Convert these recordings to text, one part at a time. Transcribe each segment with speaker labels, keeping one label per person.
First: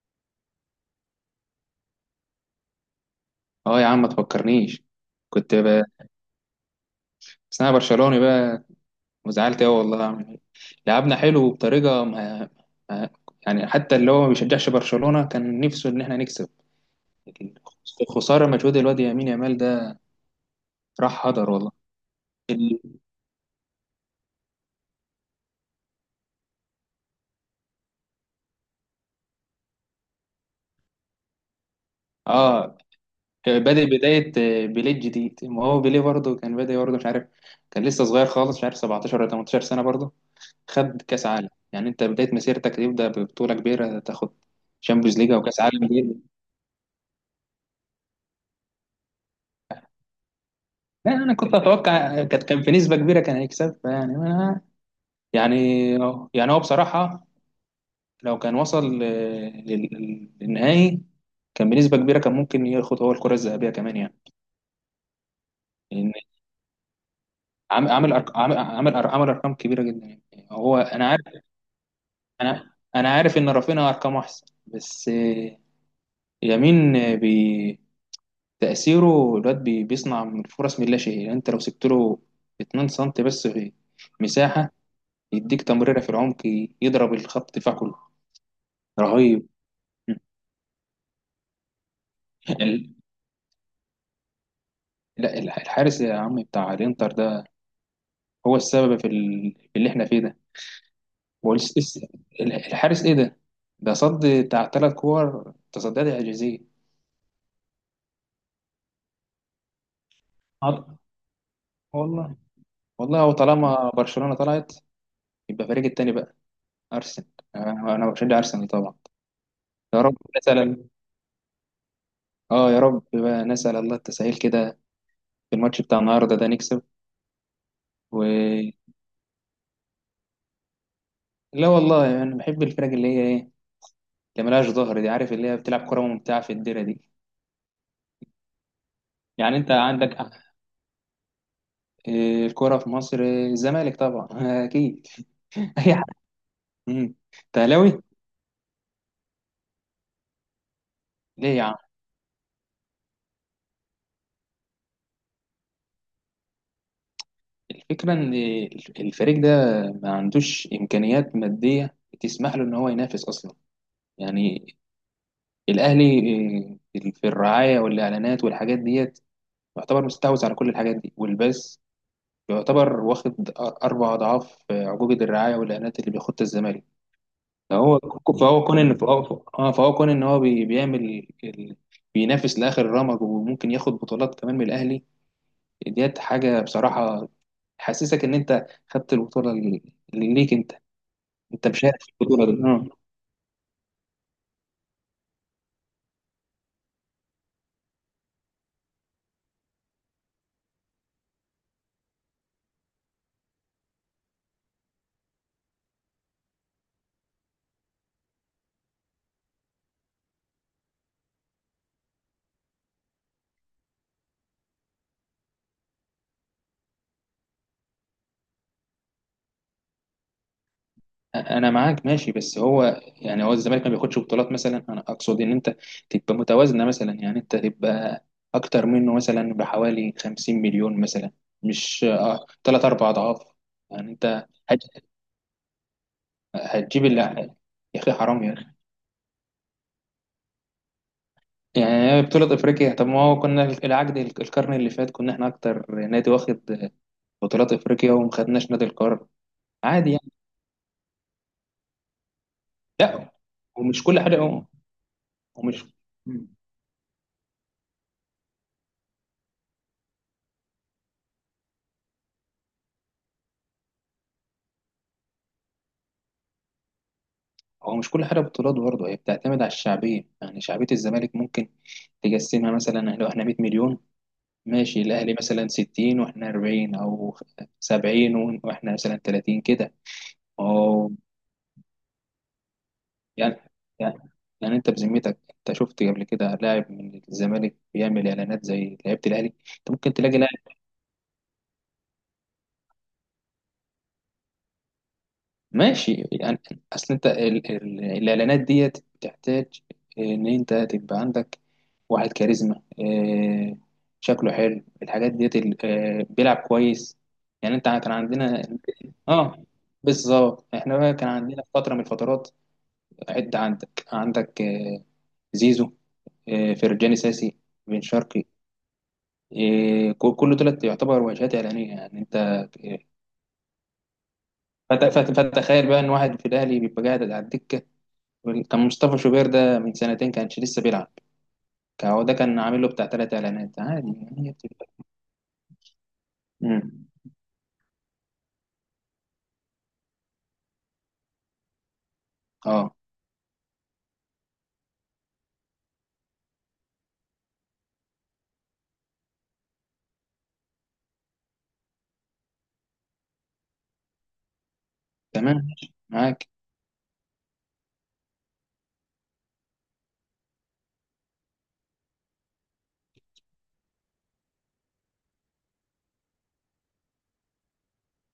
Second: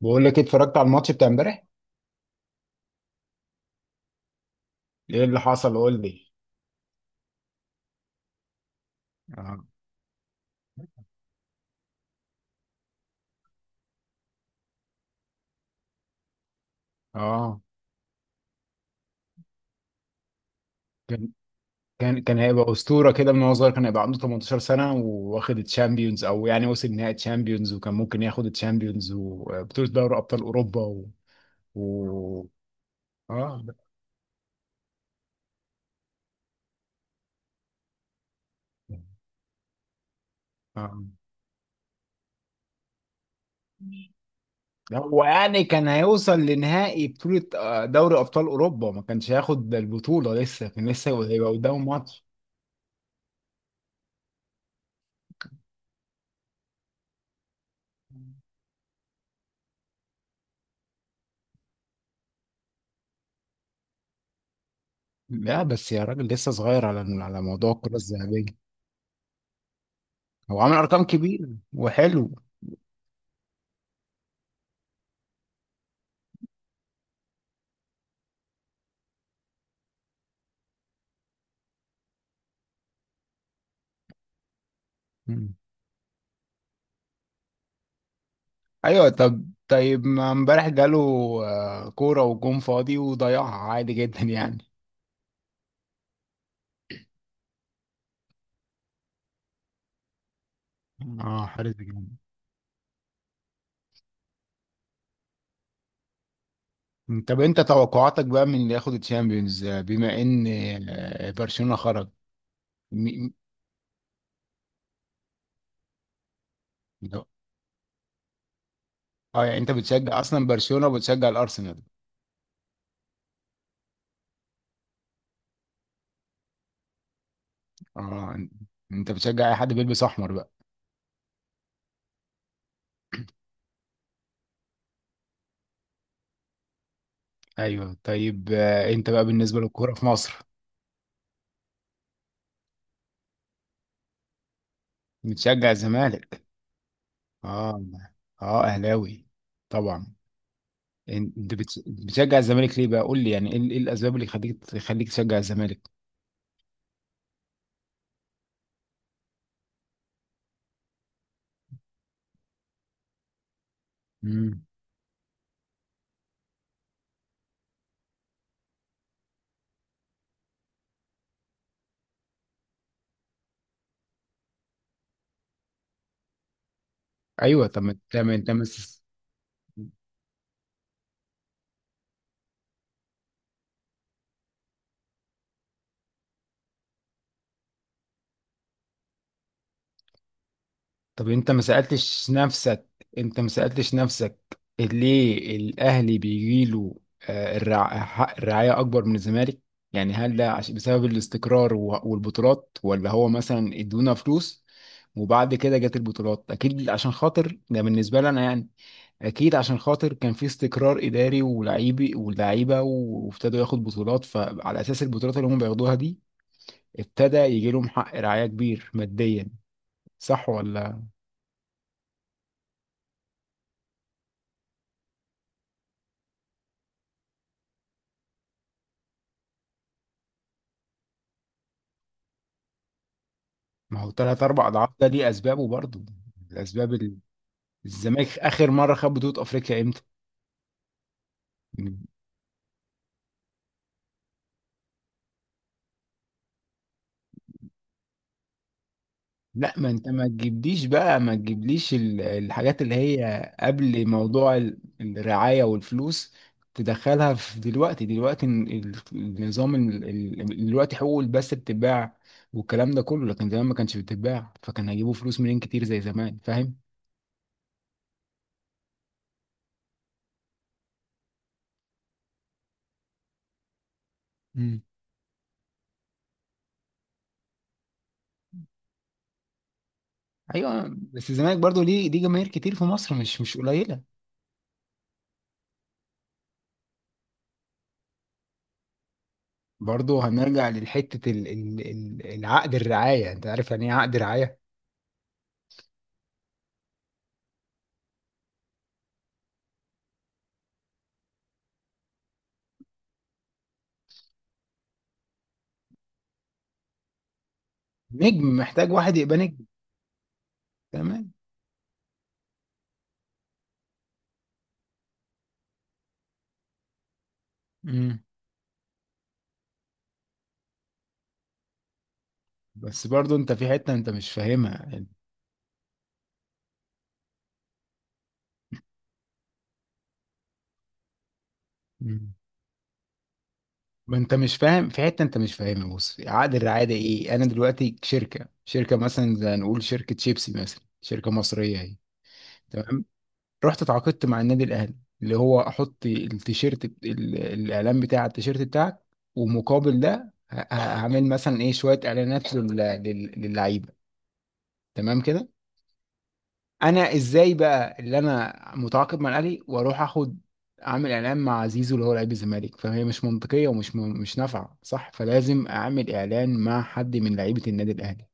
Speaker 1: بقول لك إيه؟ اتفرجت على الماتش بتاع امبارح.
Speaker 2: اه يا عم ما تفكرنيش.
Speaker 1: ايه اللي
Speaker 2: كنت
Speaker 1: حصل؟
Speaker 2: بقى
Speaker 1: قول لي.
Speaker 2: بس انا برشلوني بقى، وزعلت
Speaker 1: اه.
Speaker 2: قوي والله اعمل ايه. لعبنا حلو بطريقه ما... ما... يعني حتى اللي هو ما بيشجعش برشلونه كان نفسه ان احنا نكسب.
Speaker 1: اه.
Speaker 2: الخساره مجهود الواد يمين يامال ده راح
Speaker 1: كان
Speaker 2: هدر والله.
Speaker 1: كان هيبقى
Speaker 2: ال...
Speaker 1: اسطوره كده من وهو صغير، كان هيبقى عنده 18 سنه وواخد الشامبيونز، او يعني وصل نهائي الشامبيونز وكان ممكن ياخد الشامبيونز وبطوله دوري ابطال اوروبا و...
Speaker 2: اه
Speaker 1: اه.
Speaker 2: بادئ بدايه، بيليه الجديد، ما هو بيليه برضه كان بادئ برضه، مش عارف. كان لسه صغير خالص، مش عارف 17 ولا 18 سنه برضه.
Speaker 1: اه.
Speaker 2: خد كاس عالم، يعني انت بدايه مسيرتك تبدا ببطوله كبيره، تاخد
Speaker 1: لا،
Speaker 2: شامبيونز
Speaker 1: هو
Speaker 2: ليج او كاس
Speaker 1: يعني
Speaker 2: عالم
Speaker 1: كان
Speaker 2: دي.
Speaker 1: هيوصل لنهائي بطوله آه، دوري ابطال اوروبا. ما كانش هياخد البطوله لسه، كان
Speaker 2: لا،
Speaker 1: لسه
Speaker 2: انا
Speaker 1: هيبقى
Speaker 2: كنت
Speaker 1: قدامه ماتش.
Speaker 2: اتوقع كان في نسبه كبيره كان هيكسب، يعني أنا. يعني يعني هو بصراحه، لو كان وصل للنهائي، كان بنسبه كبيره كان ممكن ياخد هو الكره الذهبيه كمان يعني.
Speaker 1: لا بس يا
Speaker 2: لان
Speaker 1: راجل، لسه صغير على موضوع
Speaker 2: عم-
Speaker 1: الكره
Speaker 2: عامل أرق-
Speaker 1: الذهبيه.
Speaker 2: عم- عامل أر- عامل ارقام كبيره جدا يعني.
Speaker 1: هو عامل
Speaker 2: هو
Speaker 1: ارقام
Speaker 2: انا عارف،
Speaker 1: كبير وحلو.
Speaker 2: انا انا عارف ان رافينيا ارقامه احسن، بس يمين، تاثيره الواد، بيصنع من فرص من لا شيء. يعني انت لو سبت له 2 سم بس في مساحه،
Speaker 1: مم.
Speaker 2: يديك تمريرة في العمق، يضرب الخط دفاع كله.
Speaker 1: ايوه طب
Speaker 2: رهيب.
Speaker 1: طيب، ما امبارح جاله آه، كوره وجون
Speaker 2: ال-
Speaker 1: فاضي وضيعها عادي جدا يعني.
Speaker 2: لا، الحارس يا عم بتاع الانتر ده هو السبب في اللي احنا فيه ده.
Speaker 1: اه،
Speaker 2: هو
Speaker 1: حارس جامد.
Speaker 2: الحارس ايه ده؟ ده صد بتاع ثلاث كور، تصديات اعجازيه.
Speaker 1: طب انت توقعاتك بقى من اللي ياخد الشامبيونز آه، بما ان
Speaker 2: عط-
Speaker 1: آه، برشلونه خرج.
Speaker 2: والله والله،
Speaker 1: م-
Speaker 2: هو
Speaker 1: م-
Speaker 2: طالما برشلونة طلعت، يبقى فريق التاني بقى
Speaker 1: لو-
Speaker 2: ارسنال. انا بشجع ارسنال طبعا.
Speaker 1: اه، يعني انت
Speaker 2: يا رب
Speaker 1: بتشجع اصلا
Speaker 2: نسأل
Speaker 1: برشلونه وبتشجع الارسنال؟
Speaker 2: اه يا رب بقى نسأل الله التسهيل كده في الماتش بتاع النهارده ده، نكسب. و
Speaker 1: اه. انت بتشجع اي حد بيلبس احمر بقى؟
Speaker 2: لا والله، انا يعني بحب الفرق اللي هي ايه، اللي ملهاش ظهر دي، عارف، اللي هي بتلعب كرة ممتعة في الديرة دي.
Speaker 1: ايوه طيب آه، انت بقى
Speaker 2: يعني
Speaker 1: بالنسبه
Speaker 2: انت
Speaker 1: للكوره في
Speaker 2: عندك
Speaker 1: مصر،
Speaker 2: الكرة في مصر، الزمالك طبعا اكيد.
Speaker 1: بتشجع
Speaker 2: اي حد.
Speaker 1: الزمالك؟
Speaker 2: مم. أنت
Speaker 1: اه.
Speaker 2: اهلاوي؟
Speaker 1: اه، اهلاوي طبعا. انت
Speaker 2: ليه يا عم؟
Speaker 1: بتشجع الزمالك ليه بقى؟ قول لي يعني ايه، إيه الاسباب اللي تخليك تشجع الزمالك؟
Speaker 2: الفكرة ان الفريق ده ما عندوش امكانيات مادية تسمح له ان هو ينافس اصلا.
Speaker 1: امم.
Speaker 2: يعني الاهلي، في الرعاية والاعلانات والحاجات ديت، يعتبر مستحوذ على كل الحاجات دي، والبث يعتبر واخد أربع أضعاف عقوبة الرعاية والإعلانات اللي بياخدها الزمالك.
Speaker 1: ايوه طب، ما
Speaker 2: فهو
Speaker 1: انت ما انت
Speaker 2: فهو
Speaker 1: ما
Speaker 2: كون ان
Speaker 1: س-
Speaker 2: فهو كون ان هو بيعمل بينافس لاخر رمج، وممكن ياخد بطولات كمان من الاهلي. ديت حاجه بصراحه تحسسك ان انت خدت البطوله اللي ليك انت،
Speaker 1: طب انت ما
Speaker 2: انت مشارك في
Speaker 1: سالتش
Speaker 2: البطوله دي،
Speaker 1: نفسك،
Speaker 2: اه.
Speaker 1: انت ما سالتش نفسك ليه الاهلي بيجي له حق الرعايه اكبر من الزمالك؟ يعني هل ده بسبب الاستقرار والبطولات، ولا هو مثلا ادونا فلوس وبعد كده جت البطولات؟ اكيد عشان خاطر ده بالنسبه لي انا يعني. اكيد عشان خاطر كان في استقرار اداري ولاعيبي ولاعيبه وابتدوا ياخد بطولات، فعلى اساس البطولات اللي هم بياخدوها دي ابتدى يجي لهم حق رعايه كبير ماديا. صح ولا؟
Speaker 2: انا معاك ماشي، بس هو الزمالك ما بياخدش بطولات مثلا. انا اقصد ان انت تبقى متوازنه مثلا، يعني انت تبقى اكتر منه مثلا بحوالي 50 مليون مثلا، مش 3 4 اضعاف.
Speaker 1: ما هو
Speaker 2: يعني
Speaker 1: ثلاث
Speaker 2: انت
Speaker 1: اربع اضعاف ده ليه اسبابه برضه. الاسباب
Speaker 2: هتجيب
Speaker 1: ال-
Speaker 2: اللي. يا اخي
Speaker 1: الزمالك
Speaker 2: حرام يا اخي،
Speaker 1: اخر مره خد بطوله افريقيا امتى؟
Speaker 2: يعني بطولة افريقيا؟ طب ما هو كنا العقد القرن اللي فات، كنا احنا اكتر نادي واخد بطولات افريقيا وما خدناش نادي القرن.
Speaker 1: لا ما انت،
Speaker 2: عادي
Speaker 1: ما
Speaker 2: يعني.
Speaker 1: تجيبليش بقى، ما تجيبليش الحاجات اللي
Speaker 2: لا،
Speaker 1: هي
Speaker 2: ومش
Speaker 1: قبل
Speaker 2: كل حاجة
Speaker 1: موضوع
Speaker 2: هو.
Speaker 1: الرعاية
Speaker 2: ومش
Speaker 1: والفلوس. تدخلها في دلوقتي، دلوقتي النظام دلوقتي حقوق البث بتتباع والكلام ده كله، لكن زمان ما كانش بتتباع، فكان هيجيبوا فلوس منين كتير زي زمان؟ فاهم.
Speaker 2: هو مش كل حاجة بطولات، برضه هي بتعتمد على الشعبية. يعني شعبية الزمالك ممكن تقسمها مثلا، لو احنا 100 مليون
Speaker 1: امم.
Speaker 2: ماشي، الأهلي مثلا 60 واحنا 40، أو 70 واحنا مثلا 30 كده.
Speaker 1: ايوه. بس الزمالك برضو ليه جماهير كتير في مصر، مش
Speaker 2: يعني
Speaker 1: قليلة.
Speaker 2: يعني يعني انت بذمتك، انت شفت قبل كده لاعب من الزمالك بيعمل اعلانات زي لعيبه الاهلي؟ انت ممكن
Speaker 1: برضو
Speaker 2: تلاقي لاعب؟
Speaker 1: هنرجع لحتة العقد، الرعاية. انت عارف يعني ايه عقد رعاية؟
Speaker 2: ماشي يعني. اصل انت الاعلانات ديت بتحتاج ان انت تبقى عندك واحد كاريزما، شكله حلو الحاجات ديت، بيلعب كويس. يعني انت كان
Speaker 1: نجم،
Speaker 2: عندنا.
Speaker 1: محتاج واحد يبقى نجم.
Speaker 2: اه بالظبط، احنا بقى كان
Speaker 1: تمام.
Speaker 2: عندنا في فتره من الفترات. عندك زيزو، فرجاني ساسي، بن شرقي، كله تلات يعتبر واجهات إعلانية، يعني أنت.
Speaker 1: بس
Speaker 2: إيه،
Speaker 1: برضو انت في حتة انت مش فاهمها.
Speaker 2: فتخيل بقى إن واحد في الأهلي بيبقى قاعد على الدكة. كان مصطفى شوبير ده من سنتين كانش لسه بيلعب. هو
Speaker 1: مم.
Speaker 2: ده كان عامل له بتاع تلات إعلانات عادي،
Speaker 1: ما انت
Speaker 2: يعني هي
Speaker 1: مش
Speaker 2: بتبقى.
Speaker 1: فاهم في حتة انت مش فاهمها. بص، عقد الرعاية
Speaker 2: مم.
Speaker 1: ايه؟ انا دلوقتي شركة، مثلا زي نقول شركة شيبسي مثلا، شركة مصرية اهي.
Speaker 2: أه
Speaker 1: تمام. رحت اتعاقدت مع النادي الاهلي، اللي هو احط التيشيرت، الاعلان بتاع التيشيرت بتاعك. ومقابل ده هعمل مثلا ايه، شوية اعلانات للعيبة. تمام كده.
Speaker 2: تمام ماشي، معاك.
Speaker 1: انا ازاي بقى اللي انا متعاقد مع الاهلي واروح اخد، اعمل اعلان مع زيزو اللي هو لعيب الزمالك؟ فهي مش منطقيه ومش مش نافعه، صح؟ فلازم اعمل اعلان مع حد من لعيبه النادي الاهلي.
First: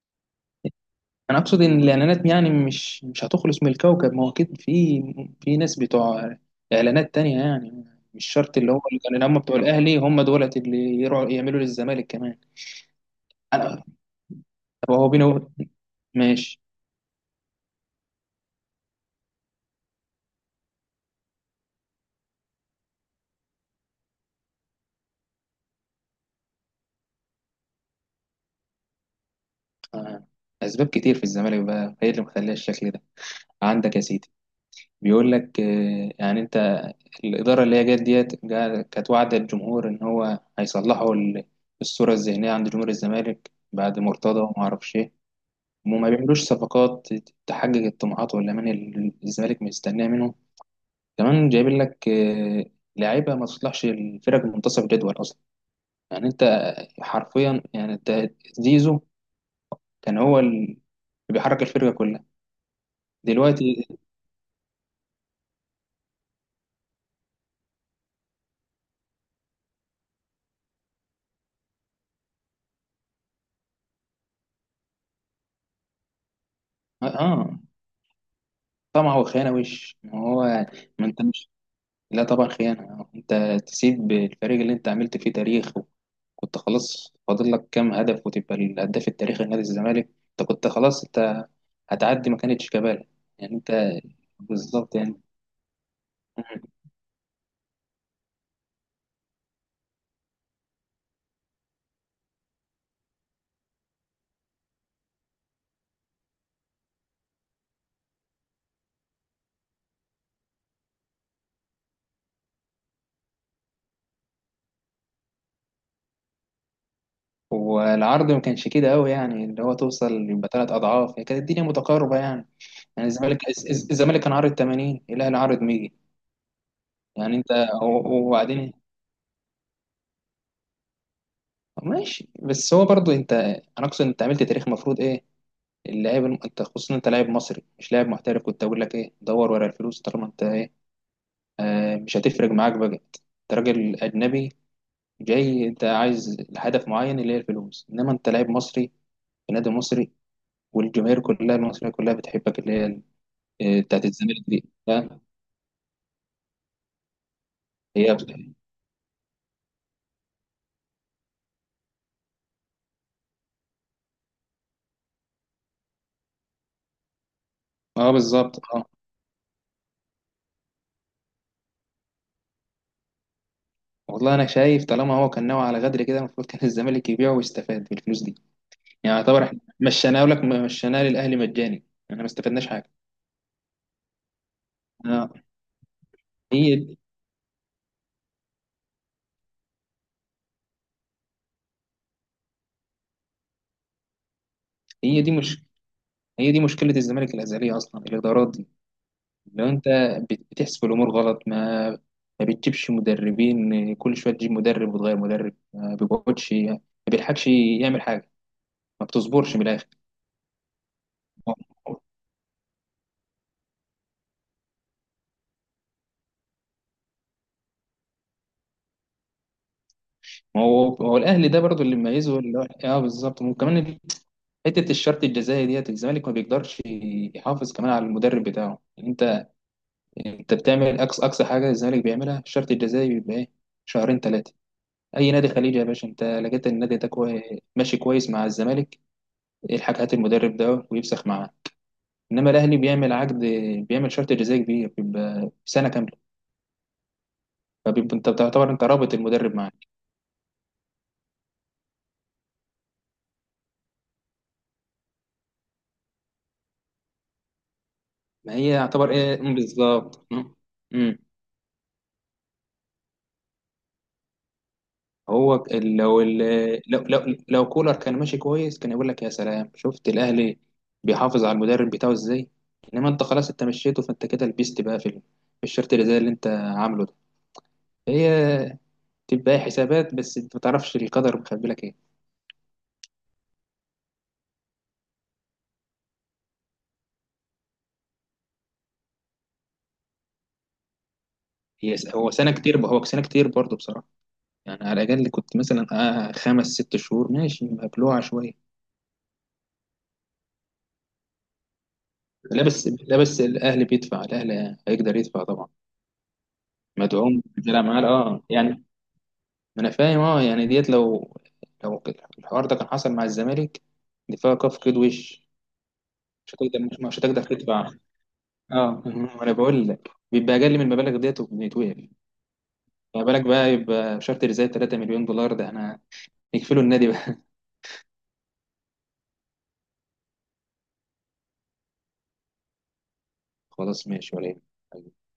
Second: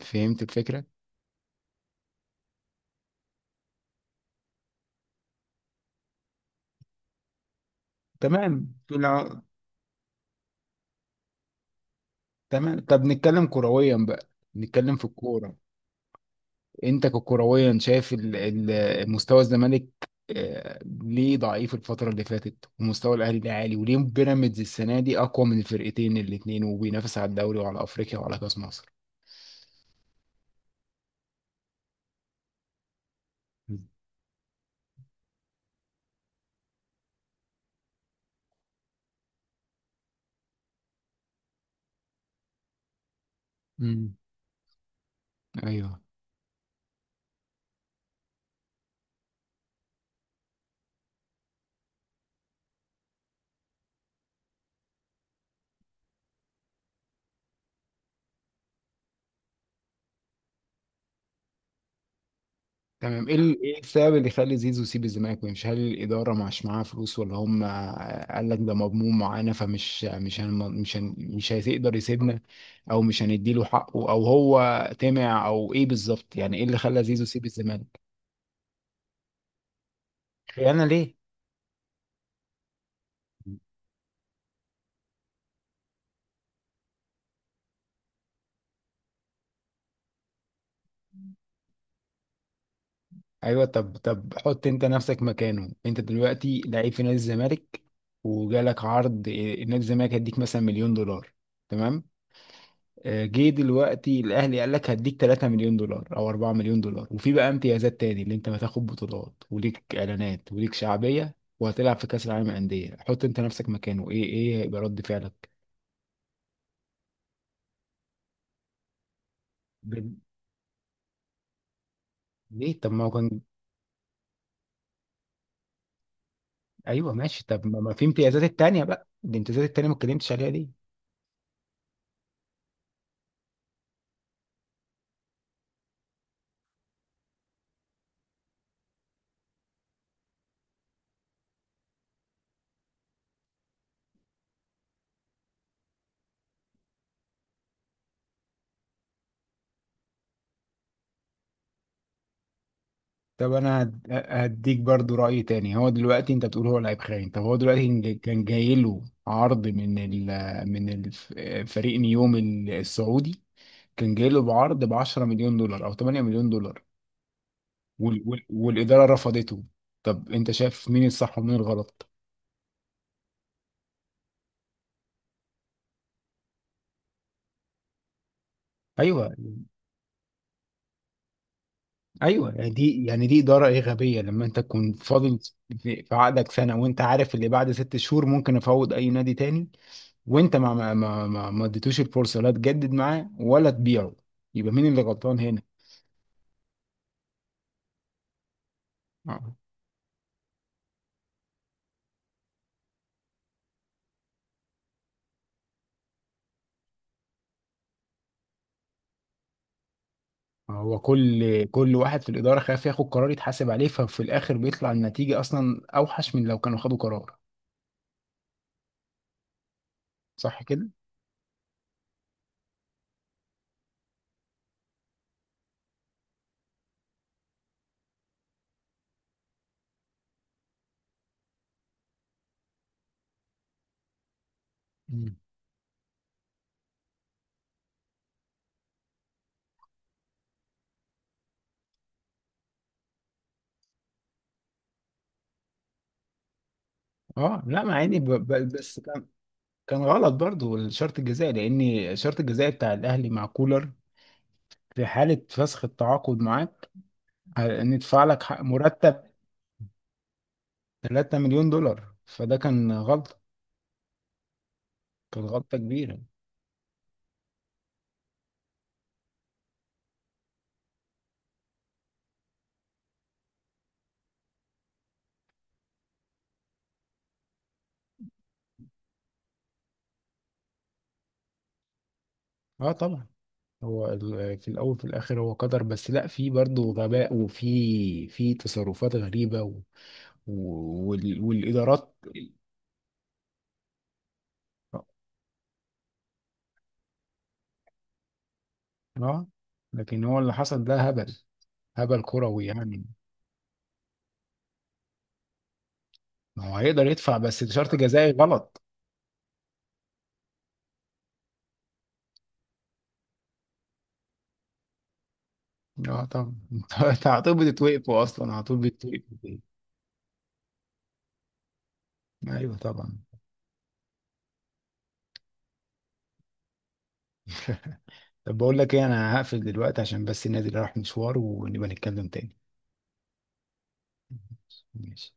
Speaker 1: فهمت الفكره؟
Speaker 2: أنا أقصد إن الإعلانات يعني مش هتخلص من الكوكب. ما هو أكيد في ناس بتوع إعلانات تانية، يعني مش شرط
Speaker 1: تمام
Speaker 2: اللي هو اللي كانوا هم
Speaker 1: طلع-
Speaker 2: بتوع الأهلي هم دولت اللي يروحوا يعملوا للزمالك كمان.
Speaker 1: تمام طب نتكلم
Speaker 2: أنا-
Speaker 1: كرويا بقى،
Speaker 2: طب
Speaker 1: نتكلم في
Speaker 2: هو بينه
Speaker 1: الكوره.
Speaker 2: ماشي.
Speaker 1: انت ككرويا شايف مستوى الزمالك آه، ليه ضعيف الفترة اللي فاتت، ومستوى الأهلي ليه عالي، وليه بيراميدز السنة دي أقوى من الفرقتين الاتنين وبينافس على الدوري وعلى أفريقيا وعلى كأس مصر؟
Speaker 2: آه. أسباب كتير في الزمالك بقى هي اللي مخليها الشكل ده. عندك يا سيدي بيقول لك، يعني أنت، الإدارة اللي هي جت ديت، كانت واعدة الجمهور إن هو هيصلحوا الصورة الذهنية عند جمهور الزمالك بعد
Speaker 1: امم.
Speaker 2: مرتضى وما أعرفش إيه،
Speaker 1: ايوه.
Speaker 2: وما بيعملوش صفقات تحقق الطموحات والأمان اللي الزمالك مستناه منهم. كمان جايبين لك لعيبة ما تصلحش الفرق منتصف الجدول أصلا، يعني أنت حرفيا، يعني أنت، زيزو كان هو اللي بيحرك الفرقة كلها.
Speaker 1: تمام. ايه ايه
Speaker 2: دلوقتي
Speaker 1: السبب اللي يخلي زيزو يسيب الزمالك ويمشي؟ هل الاداره مش معاها فلوس، ولا هم قال لك ده مضمون معانا فمش مش هن مش هن مش هيقدر يسيبنا؟ او مش هنديله حقه، او هو طمع، او ايه بالظبط يعني ايه اللي خلى زيزو يسيب
Speaker 2: اه،
Speaker 1: الزمالك؟
Speaker 2: طمع وخيانه وش، ما هو يعني
Speaker 1: خيانة
Speaker 2: ما
Speaker 1: ليه؟
Speaker 2: انت مش. لا طبعا خيانه، انت تسيب الفريق اللي انت عملت فيه تاريخ، وكنت خلاص فاضل لك كام هدف وتبقى الهداف التاريخي لنادي الزمالك. انت كنت خلاص انت هتعدي، ما كانتش كبالة، يعني
Speaker 1: ايوه
Speaker 2: انت.
Speaker 1: طب حط انت
Speaker 2: بالظبط يعني.
Speaker 1: نفسك مكانه. انت دلوقتي لعيب في نادي الزمالك، وجالك عرض إيه، نادي الزمالك هيديك مثلا مليون دولار، تمام، آه، جه دلوقتي الاهلي قال لك هديك 3 مليون دولار او 4 مليون دولار، وفي بقى امتيازات تاني اللي انت هتاخد بطولات وليك اعلانات وليك شعبيه وهتلعب في كاس العالم للانديه. حط انت نفسك مكانه، ايه، ايه هيبقى رد فعلك؟
Speaker 2: والعرض ما كانش كده قوي، يعني اللي هو توصل
Speaker 1: ب-
Speaker 2: يبقى ثلاث اضعاف، هي كانت الدنيا متقاربه يعني
Speaker 1: ليه؟ طب ما
Speaker 2: يعني
Speaker 1: هو
Speaker 2: الزمالك
Speaker 1: كان.
Speaker 2: الزمالك كان عارض 80، الاهلي عارض 100.
Speaker 1: ايوه
Speaker 2: يعني
Speaker 1: ماشي.
Speaker 2: انت
Speaker 1: طب ما في امتيازات
Speaker 2: وبعدين
Speaker 1: التانيه بقى، الامتيازات التانيه ما اتكلمتش عليها دي.
Speaker 2: ماشي، بس هو برضو انت، انا اقصد انت عملت تاريخ. المفروض ايه اللاعب، انت خصوصا انت لاعب مصري مش لاعب محترف، كنت اقول لك ايه دور ورا الفلوس طالما انت ايه، مش هتفرق معاك بقى. انت راجل اجنبي جاي، انت عايز هدف معين اللي هي الفلوس، انما انت لاعب مصري في نادي مصري، والجماهير كلها المصريه كلها بتحبك، اللي هي
Speaker 1: طب انا
Speaker 2: بتاعت الزمالك دي،
Speaker 1: هديك برضو
Speaker 2: فاهم؟
Speaker 1: راي تاني. هو دلوقتي انت بتقول هو لعيب خاين. طب هو دلوقتي
Speaker 2: هي،
Speaker 1: كان جاي له عرض من من آه، فريق نيوم السعودي، كان جاي له بعرض ب 10 مليون دولار او 8 مليون دولار،
Speaker 2: اه بالظبط، اه.
Speaker 1: والاداره رفضته. طب انت شايف مين الصح ومين الغلط؟
Speaker 2: والله انا شايف طالما هو كان ناوي على غدر كده، المفروض كان الزمالك يبيعه ويستفاد بالفلوس دي. يعني
Speaker 1: ايوه.
Speaker 2: يعتبر احنا مشيناه للاهلي مجاني يعني، احنا ما
Speaker 1: ايوه
Speaker 2: استفدناش
Speaker 1: يعني
Speaker 2: حاجه.
Speaker 1: دي، اداره ايه، غبيه. لما انت تكون
Speaker 2: آه،
Speaker 1: فاضل في عقدك سنه،
Speaker 2: هي
Speaker 1: وانت عارف اللي بعد 6 شهور ممكن افوض اي نادي تاني، وانت ما اديتوش الفرصه، لا تجدد معاه ولا تبيعه، يبقى مين اللي
Speaker 2: هي دي
Speaker 1: غلطان هنا؟
Speaker 2: مش هي دي مشكله الزمالك الازليه اصلا، الادارات دي.
Speaker 1: آه.
Speaker 2: لو انت بتحسب الامور غلط، ما بتجيبش مدربين، كل شويه تجيب مدرب وتغير مدرب، ما بيقعدش ما بيلحقش يعمل حاجه، ما بتصبرش من الاخر.
Speaker 1: هو كل واحد في الاداره خايف ياخد قرار يتحاسب عليه، ففي الاخر بيطلع النتيجه اصلا اوحش من لو كانوا خدوا قرار. صح.
Speaker 2: ما هو الاهلي ده برضو اللي مميزه اللي هو اه بالظبط، وكمان حته الشرط الجزائي ديت الزمالك ما بيقدرش يحافظ كمان على المدرب بتاعه. انت يعني انت بتعمل اقصى حاجه الزمالك بيعملها في الشرط الجزائي بيبقى ايه، شهرين ثلاثه. اي
Speaker 1: مم.
Speaker 2: نادي خليجي يا باشا انت لقيت إن النادي ده ماشي كويس مع الزمالك، الحاج هات المدرب ده ويفسخ معاه. انما الاهلي بيعمل عقد، بيعمل شرط جزائي كبير بيبقى سنه كامله،
Speaker 1: اه لا، ما
Speaker 2: فبيبقى
Speaker 1: عادي
Speaker 2: انت بتعتبر انت
Speaker 1: بس
Speaker 2: رابط المدرب معاك.
Speaker 1: كان غلط برضو الشرط الجزائي، لان الشرط الجزائي بتاع الاهلي مع كولر في حاله فسخ التعاقد معاه ندفع لك
Speaker 2: ما
Speaker 1: حق
Speaker 2: هي يعتبر
Speaker 1: مرتب
Speaker 2: ايه بالظبط. امم.
Speaker 1: 3 مليون دولار، فده كان غلطه، كان
Speaker 2: هو
Speaker 1: غلطه كبيره.
Speaker 2: لو كولر كان ماشي كويس، كان يقول لك يا سلام شفت الاهلي بيحافظ على المدرب بتاعه ازاي. انما انت خلاص انت مشيته، فانت كده لبست بقى في الشرط اللي زي اللي انت عامله ده. هي تبقى حسابات، بس انت ما تعرفش القدر مخبي لك ايه.
Speaker 1: اه طبعا. هو في الاول في الاخر هو قدر، بس لا، في برضو غباء وفي تصرفات غريبه و والادارات
Speaker 2: هو سنه كتير، هو سنه كتير برضه بصراحه، يعني
Speaker 1: اه.
Speaker 2: على الاقل كنت مثلا خمس ست شهور ماشي مبلوعه شويه.
Speaker 1: آه، لكن هو اللي حصل ده هبل، هبل
Speaker 2: لا
Speaker 1: كروي
Speaker 2: بس
Speaker 1: يعني.
Speaker 2: لا بس الاهلي هيقدر يدفع طبعا،
Speaker 1: ما هو هيقدر يدفع،
Speaker 2: مدعوم
Speaker 1: بس
Speaker 2: بيلعب
Speaker 1: شرط
Speaker 2: معاه
Speaker 1: جزائي
Speaker 2: اه
Speaker 1: غلط.
Speaker 2: يعني. ما انا فاهم اه، يعني ديت لو الحوار ده كان حصل مع الزمالك، دي فيها كف كده وش.
Speaker 1: اه طبعا
Speaker 2: مش هتقدر. مش مش
Speaker 1: انت على
Speaker 2: هتقدر
Speaker 1: طول
Speaker 2: تدفع.
Speaker 1: بتتوقفوا اصلا على طول
Speaker 2: اه
Speaker 1: بتتوقفوا.
Speaker 2: ما انا بقول لك بيبقى اقل من المبالغ ديت وبيتوقف.
Speaker 1: ايوه طبعا.
Speaker 2: ما بالك بقى يبقى شارتر زي 3 مليون دولار، ده احنا نكفله النادي بقى.
Speaker 1: طب بقول لك ايه، انا هقفل دلوقتي عشان بس النادي راح مشوار ونبقى نتكلم تاني.
Speaker 2: خلاص ماشي ولا يهمك.
Speaker 1: ماشي.